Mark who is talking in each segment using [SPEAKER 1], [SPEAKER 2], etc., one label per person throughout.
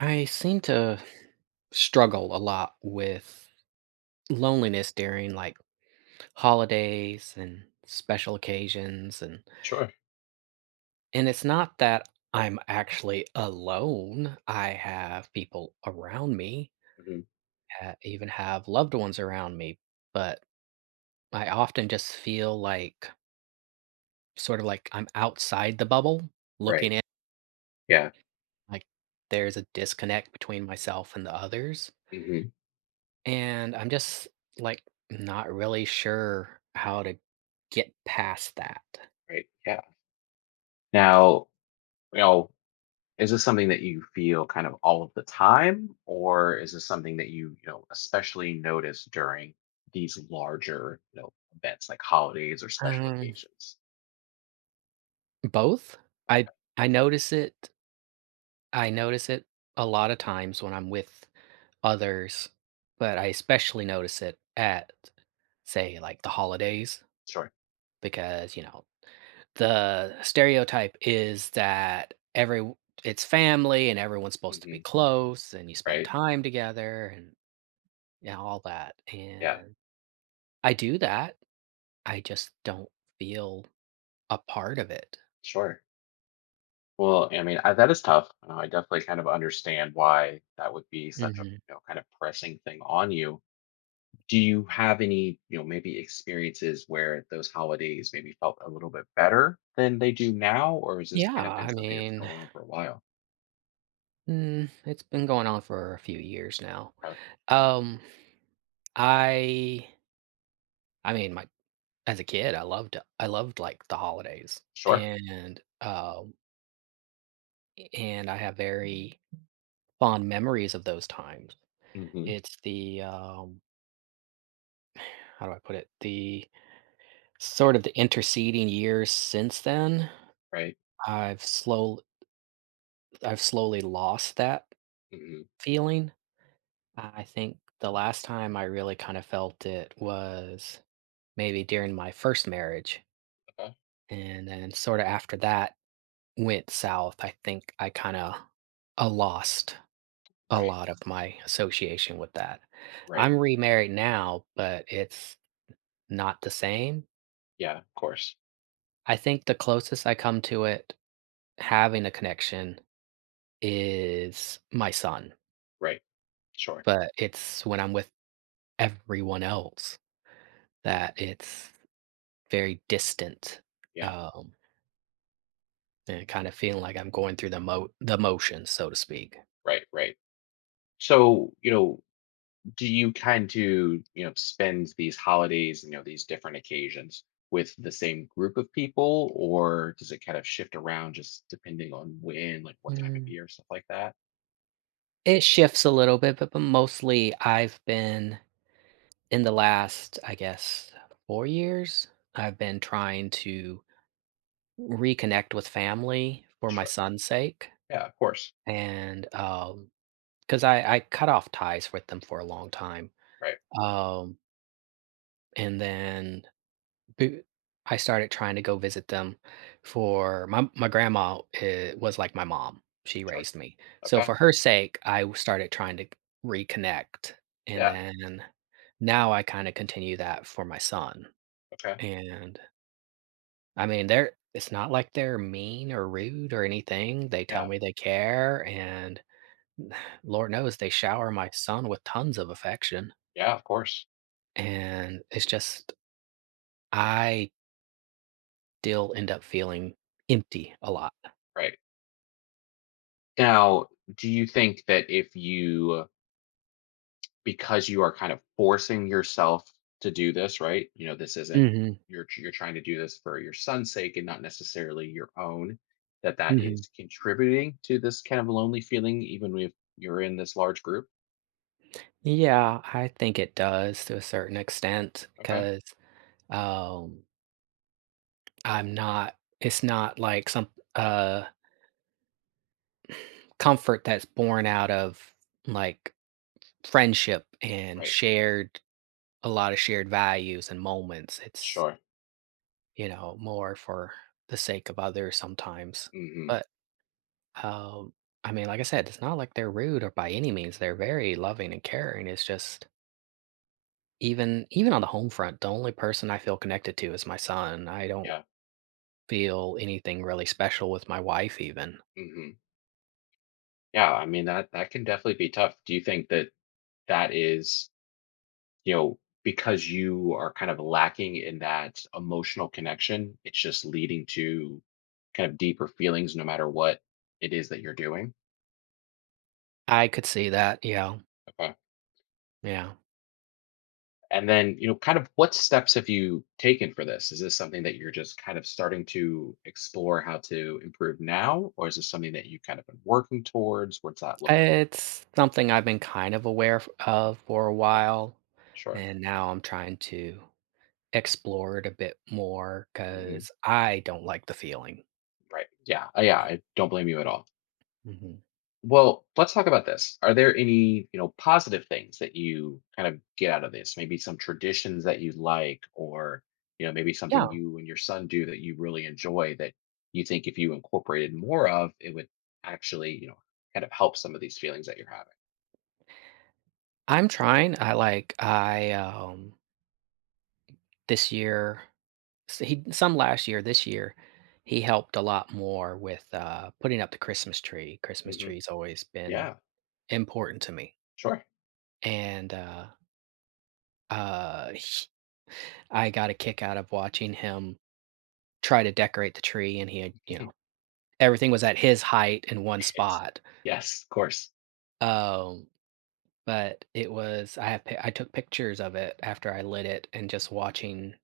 [SPEAKER 1] I seem to struggle a lot with loneliness during like holidays and special occasions and
[SPEAKER 2] Sure.
[SPEAKER 1] and it's not that I'm actually alone. I have people around me,
[SPEAKER 2] Hmm.
[SPEAKER 1] even have loved ones around me, but I often just feel like sort of like I'm outside the bubble
[SPEAKER 2] Right.
[SPEAKER 1] looking in
[SPEAKER 2] Yeah.
[SPEAKER 1] like there's a disconnect between myself and the others.
[SPEAKER 2] Hmm.
[SPEAKER 1] And I'm just, like, not really sure how to get past that.
[SPEAKER 2] Right. Yeah. Now, you know, is this something that you feel kind of all of the time, or is this something that you, especially notice during these larger, events like holidays or special
[SPEAKER 1] Um,
[SPEAKER 2] occasions?
[SPEAKER 1] Both. I I notice it I notice it a lot of times when I'm with others, but I especially notice it at, say, like, the holidays
[SPEAKER 2] Sure.
[SPEAKER 1] because, you know, the stereotype is that every it's family and everyone's supposed to be
[SPEAKER 2] Hmm.
[SPEAKER 1] close and you spend
[SPEAKER 2] Right.
[SPEAKER 1] time together and, you know, all that,
[SPEAKER 2] Yeah.
[SPEAKER 1] and I do that. I just don't feel a part of it.
[SPEAKER 2] Sure. Well, I mean, that is tough. I definitely kind of understand why that would be such a,
[SPEAKER 1] Mhm.
[SPEAKER 2] kind of pressing thing on you. Do you have any maybe experiences where those holidays maybe felt a little bit better than they do now, or has this
[SPEAKER 1] Yeah,
[SPEAKER 2] kind of been
[SPEAKER 1] I
[SPEAKER 2] something that's
[SPEAKER 1] mean,
[SPEAKER 2] going on for a while?
[SPEAKER 1] it's been going on for a few years now.
[SPEAKER 2] Okay.
[SPEAKER 1] Um, I I mean, my as a kid, I loved, like, the holidays,
[SPEAKER 2] Sure.
[SPEAKER 1] and I have very fond memories of those times.
[SPEAKER 2] Hmm.
[SPEAKER 1] It's the, how do I put it? The sort of the interceding years since then,
[SPEAKER 2] Right.
[SPEAKER 1] I've slow I've slowly lost that
[SPEAKER 2] Hmm.
[SPEAKER 1] feeling. I think the last time I really kind of felt it was maybe during my first marriage.
[SPEAKER 2] Okay.
[SPEAKER 1] And then sort of after that went south, I think I kind of lost a
[SPEAKER 2] Right.
[SPEAKER 1] lot of my association with that.
[SPEAKER 2] Right.
[SPEAKER 1] I'm remarried now, but it's not the same.
[SPEAKER 2] Yeah, of course.
[SPEAKER 1] I think the closest I come to it having a connection is my son,
[SPEAKER 2] Right. Sure.
[SPEAKER 1] but it's when I'm with everyone else that it's very distant,
[SPEAKER 2] Yeah.
[SPEAKER 1] um, and kind of feeling like I'm going through the mo the motions, so to speak.
[SPEAKER 2] Right. Right. So do you kind to spend these holidays, these different occasions with the same group of people, or does it kind of shift around just depending on when, like what time of
[SPEAKER 1] Mm,
[SPEAKER 2] year, stuff like that?
[SPEAKER 1] it shifts a little bit, but mostly I've been in the last, I guess, 4 years, I've been trying to reconnect with family for my
[SPEAKER 2] Sure.
[SPEAKER 1] son's sake,
[SPEAKER 2] Yeah, of course.
[SPEAKER 1] and, because I cut off ties with them for a long time,
[SPEAKER 2] Right.
[SPEAKER 1] um, and then b- I started trying to go visit them for my grandma was like my mom. She
[SPEAKER 2] Sure.
[SPEAKER 1] raised me. So
[SPEAKER 2] Okay.
[SPEAKER 1] for her sake, started trying to reconnect and
[SPEAKER 2] Yeah.
[SPEAKER 1] then now I kind of continue that for my son.
[SPEAKER 2] Okay.
[SPEAKER 1] And I mean, they're it's not like they're mean or rude or anything. They tell
[SPEAKER 2] Yeah.
[SPEAKER 1] me they care and Lord knows they shower my son with tons of affection
[SPEAKER 2] Yeah, of course.
[SPEAKER 1] and it's just I still end up feeling empty a lot.
[SPEAKER 2] Right. Now, do you think that if you, because you are kind of forcing yourself to do this, right? This isn't,
[SPEAKER 1] Mhm,
[SPEAKER 2] you're trying to do this for your son's sake and not necessarily your own, that that
[SPEAKER 1] mhm.
[SPEAKER 2] is contributing to this kind of lonely feeling even if you're in this large group?
[SPEAKER 1] Yeah, I think it does to a certain extent,
[SPEAKER 2] Okay.
[SPEAKER 1] because um, I'm not it's not like some, comfort that's born out of, like, friendship and
[SPEAKER 2] Right.
[SPEAKER 1] shared a lot of shared values and moments. It's,
[SPEAKER 2] Sure.
[SPEAKER 1] you know, more for the sake of others sometimes.
[SPEAKER 2] Mhm.
[SPEAKER 1] But, um, I mean, like I said, it's not like they're rude or by any means, they're very loving and caring. It's just even on the home front, the only person I feel connected to is my son. I don't
[SPEAKER 2] Yeah.
[SPEAKER 1] feel anything really special with my wife even.
[SPEAKER 2] Mhm. Yeah, I mean, that can definitely be tough. Do you think that that is, you know, because you are kind of lacking in that emotional connection, it's just leading to kind of deeper feelings no matter what it is that you're doing.
[SPEAKER 1] I could see that, yeah.
[SPEAKER 2] Okay.
[SPEAKER 1] Yeah.
[SPEAKER 2] And then, kind of what steps have you taken for this? Is this something that you're just kind of starting to explore how to improve now, or is this something that you kind of been working towards? What's that look
[SPEAKER 1] It's something I've been kind of aware f of for a
[SPEAKER 2] like?
[SPEAKER 1] while,
[SPEAKER 2] Sure.
[SPEAKER 1] and now I'm trying to explore it a bit more
[SPEAKER 2] Hmm.
[SPEAKER 1] because I don't like the feeling.
[SPEAKER 2] Right. Yeah. Yeah.
[SPEAKER 1] Eh.
[SPEAKER 2] I don't blame you at all.
[SPEAKER 1] Mhm.
[SPEAKER 2] Well, let's talk about this. Are there any, positive things that you kind of get out of this? Maybe some traditions that you like, or maybe
[SPEAKER 1] Yeah,
[SPEAKER 2] something you and your son do that you really enjoy that you think if you incorporated more of, it would actually, kind of help some of these feelings that you're having.
[SPEAKER 1] I'm trying. This year. So he some last year, this year, he helped a lot more with, putting up the Christmas tree. Christmas
[SPEAKER 2] Hmm.
[SPEAKER 1] tree's always been
[SPEAKER 2] Yeah,
[SPEAKER 1] important to me,
[SPEAKER 2] sure.
[SPEAKER 1] and, h I got a kick out of watching him try to decorate the tree, and he had, you know, everything was at his height in one
[SPEAKER 2] it's
[SPEAKER 1] spot.
[SPEAKER 2] Yes, of course.
[SPEAKER 1] Um, but it was I have pi I took pictures of it after I lit it and just watching,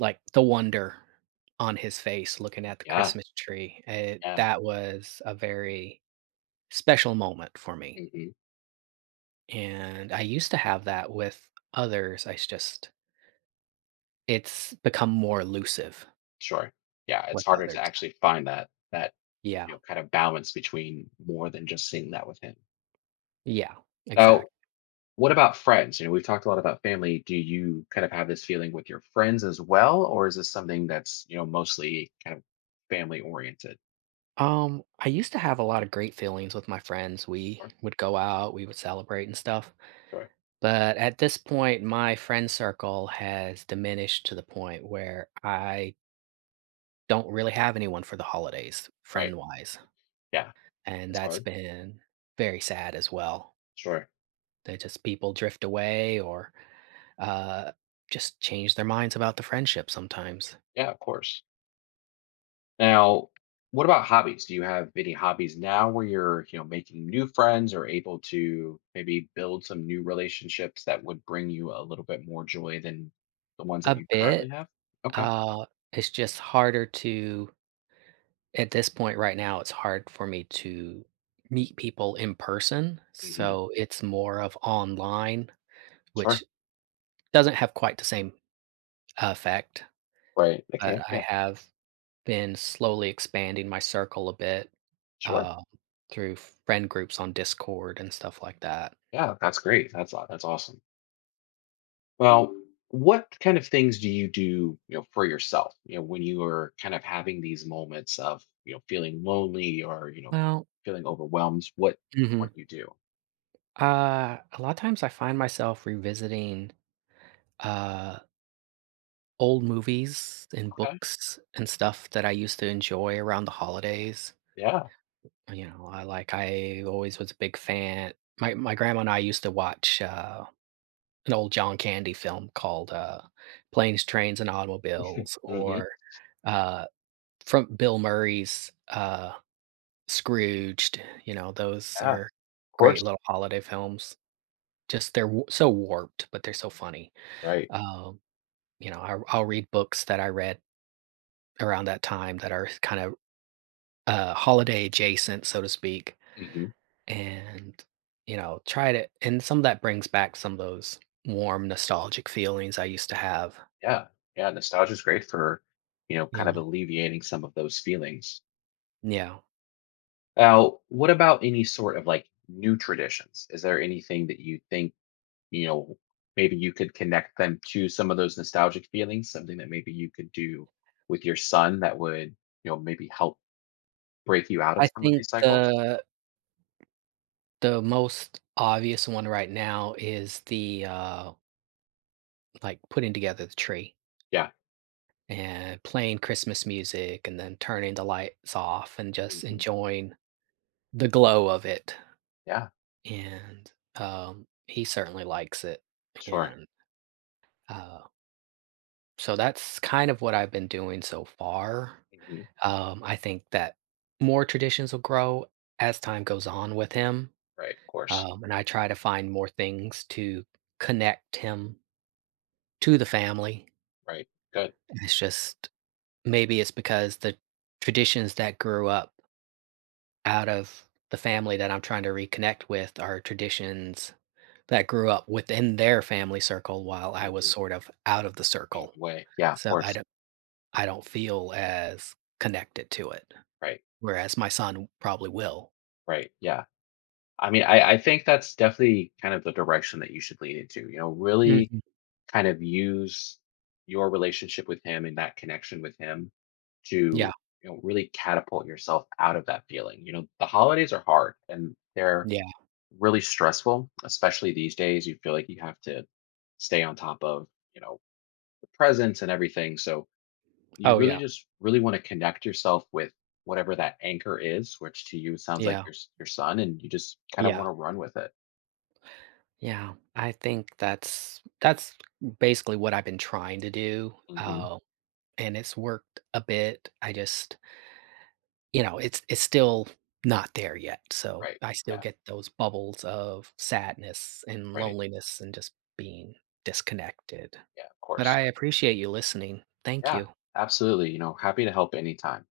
[SPEAKER 1] like, the wonder on his face looking at the
[SPEAKER 2] Yeah,
[SPEAKER 1] Christmas tree. It
[SPEAKER 2] yeah.
[SPEAKER 1] that was a very special moment for me.
[SPEAKER 2] Hmm.
[SPEAKER 1] And I used to have that with others. Just it's become more elusive
[SPEAKER 2] Sure. Yeah, it's
[SPEAKER 1] with
[SPEAKER 2] harder to
[SPEAKER 1] others.
[SPEAKER 2] actually find that
[SPEAKER 1] Yeah.
[SPEAKER 2] kind of balance between more than just seeing that with him.
[SPEAKER 1] Yeah.
[SPEAKER 2] Now,
[SPEAKER 1] Exact.
[SPEAKER 2] what about friends? We've talked a lot about family. Do you kind of have this feeling with your friends as well, or is this something that's, mostly kind of family oriented?
[SPEAKER 1] I used to have a lot of great feelings with my friends. We
[SPEAKER 2] Sure,
[SPEAKER 1] would go out, we would celebrate and stuff.
[SPEAKER 2] sure.
[SPEAKER 1] But at this point, my friend circle has diminished to the point where I don't really have anyone for the holidays,
[SPEAKER 2] Right.
[SPEAKER 1] friend wise.
[SPEAKER 2] Yeah,
[SPEAKER 1] And
[SPEAKER 2] it's
[SPEAKER 1] that's
[SPEAKER 2] hard.
[SPEAKER 1] been very sad as well.
[SPEAKER 2] Sure.
[SPEAKER 1] They just people drift away or, uh, just change their minds about the friendship sometimes.
[SPEAKER 2] Yeah, of course. Now, what about hobbies? Do you have any hobbies now where you're, making new friends or able to maybe build some new relationships that would bring you a little bit more joy than the ones that
[SPEAKER 1] A
[SPEAKER 2] you currently
[SPEAKER 1] bit,
[SPEAKER 2] have? Okay.
[SPEAKER 1] uh, it's just harder to at this point right now, it's hard for me to meet people in person,
[SPEAKER 2] Hmm.
[SPEAKER 1] so it's more of online,
[SPEAKER 2] Sure.
[SPEAKER 1] which doesn't have quite the same effect,
[SPEAKER 2] Right.
[SPEAKER 1] but
[SPEAKER 2] Okay.
[SPEAKER 1] I
[SPEAKER 2] Yeah.
[SPEAKER 1] have been slowly expanding my circle a bit,
[SPEAKER 2] Sure.
[SPEAKER 1] uh, through friend groups on Discord and stuff like that.
[SPEAKER 2] Yeah, that's great. That's awesome. Well, what kind of things do you do, for yourself? When you are kind of having these moments of, feeling lonely, or,
[SPEAKER 1] Well,
[SPEAKER 2] feeling overwhelmed, what
[SPEAKER 1] mhm.
[SPEAKER 2] do you do?
[SPEAKER 1] A lot of times I find myself revisiting uh old movies and
[SPEAKER 2] Okay.
[SPEAKER 1] books and stuff that I used to enjoy around the holidays.
[SPEAKER 2] Yeah.
[SPEAKER 1] You know, I always was a big fan. My grandma and I used to watch an old John Candy film called Planes, Trains and Automobiles
[SPEAKER 2] Hmm.
[SPEAKER 1] or uh from Bill Murray's Scrooged, you know, those
[SPEAKER 2] Yeah. Of
[SPEAKER 1] are great
[SPEAKER 2] course.
[SPEAKER 1] little holiday films. Just they're so warped, but they're so funny.
[SPEAKER 2] Right.
[SPEAKER 1] Um, you know, I'll read books that I read around that time that are kind of holiday adjacent, so to speak,
[SPEAKER 2] Hmm.
[SPEAKER 1] and you know, try to. And some of that brings back some of those warm, nostalgic feelings I used to have.
[SPEAKER 2] Yeah. Yeah. Nostalgia is great for, kind of
[SPEAKER 1] Yeah,
[SPEAKER 2] alleviating some of those feelings.
[SPEAKER 1] yeah.
[SPEAKER 2] Now, what about any sort of like new traditions? Is there anything that you think, you know, maybe you could connect them to some of those nostalgic feelings, something that maybe you could do with your son that would, maybe help break you out of
[SPEAKER 1] I
[SPEAKER 2] some of
[SPEAKER 1] think
[SPEAKER 2] these cycles.
[SPEAKER 1] the most obvious one right now is the like putting together the tree
[SPEAKER 2] Yeah.
[SPEAKER 1] and playing Christmas music, and then turning the lights off and just
[SPEAKER 2] Hmm.
[SPEAKER 1] enjoying the glow of it.
[SPEAKER 2] Yeah.
[SPEAKER 1] And, he certainly likes it,
[SPEAKER 2] Sure.
[SPEAKER 1] and, uh, so that's kind of what I've been doing so far.
[SPEAKER 2] Hmm.
[SPEAKER 1] I think that more traditions will grow as time goes on with him,
[SPEAKER 2] Right. Of course.
[SPEAKER 1] and I try to find more things to connect him to the family.
[SPEAKER 2] Right. Good.
[SPEAKER 1] It's just maybe it's because the traditions that grew up out of the family that I'm trying to reconnect with are traditions that grew up within their family circle while I was
[SPEAKER 2] Hmm.
[SPEAKER 1] sort of out of the circle.
[SPEAKER 2] Way. Yeah. Of
[SPEAKER 1] So
[SPEAKER 2] course.
[SPEAKER 1] I don't feel as connected to it,
[SPEAKER 2] Right.
[SPEAKER 1] whereas my son probably will.
[SPEAKER 2] Right. Yeah. I mean, I think that's definitely kind of the direction that you should lean into, really
[SPEAKER 1] Mhm.
[SPEAKER 2] kind of use your relationship with him and that connection with him
[SPEAKER 1] Yeah,
[SPEAKER 2] to really catapult yourself out of that feeling. The holidays are hard, and they're
[SPEAKER 1] yeah.
[SPEAKER 2] really stressful, especially these days. You feel like you have to stay on top of you know the presents and everything, so you
[SPEAKER 1] Oh,
[SPEAKER 2] really
[SPEAKER 1] yeah.
[SPEAKER 2] just really want to connect yourself with whatever that anchor is, which to you sounds like
[SPEAKER 1] Yeah,
[SPEAKER 2] your son, and you just kind of want
[SPEAKER 1] yeah,
[SPEAKER 2] to run with it.
[SPEAKER 1] yeah. I think that's basically what I've been trying to do,
[SPEAKER 2] Hmm.
[SPEAKER 1] and it's worked a bit. I just you know, it's still not there yet, so
[SPEAKER 2] Right.
[SPEAKER 1] I still
[SPEAKER 2] Yeah.
[SPEAKER 1] get those bubbles of sadness and
[SPEAKER 2] Right.
[SPEAKER 1] loneliness and just being disconnected.
[SPEAKER 2] Yeah, of
[SPEAKER 1] But
[SPEAKER 2] course.
[SPEAKER 1] I appreciate you listening. Thank
[SPEAKER 2] Yeah,
[SPEAKER 1] you.
[SPEAKER 2] absolutely. Happy to help anytime.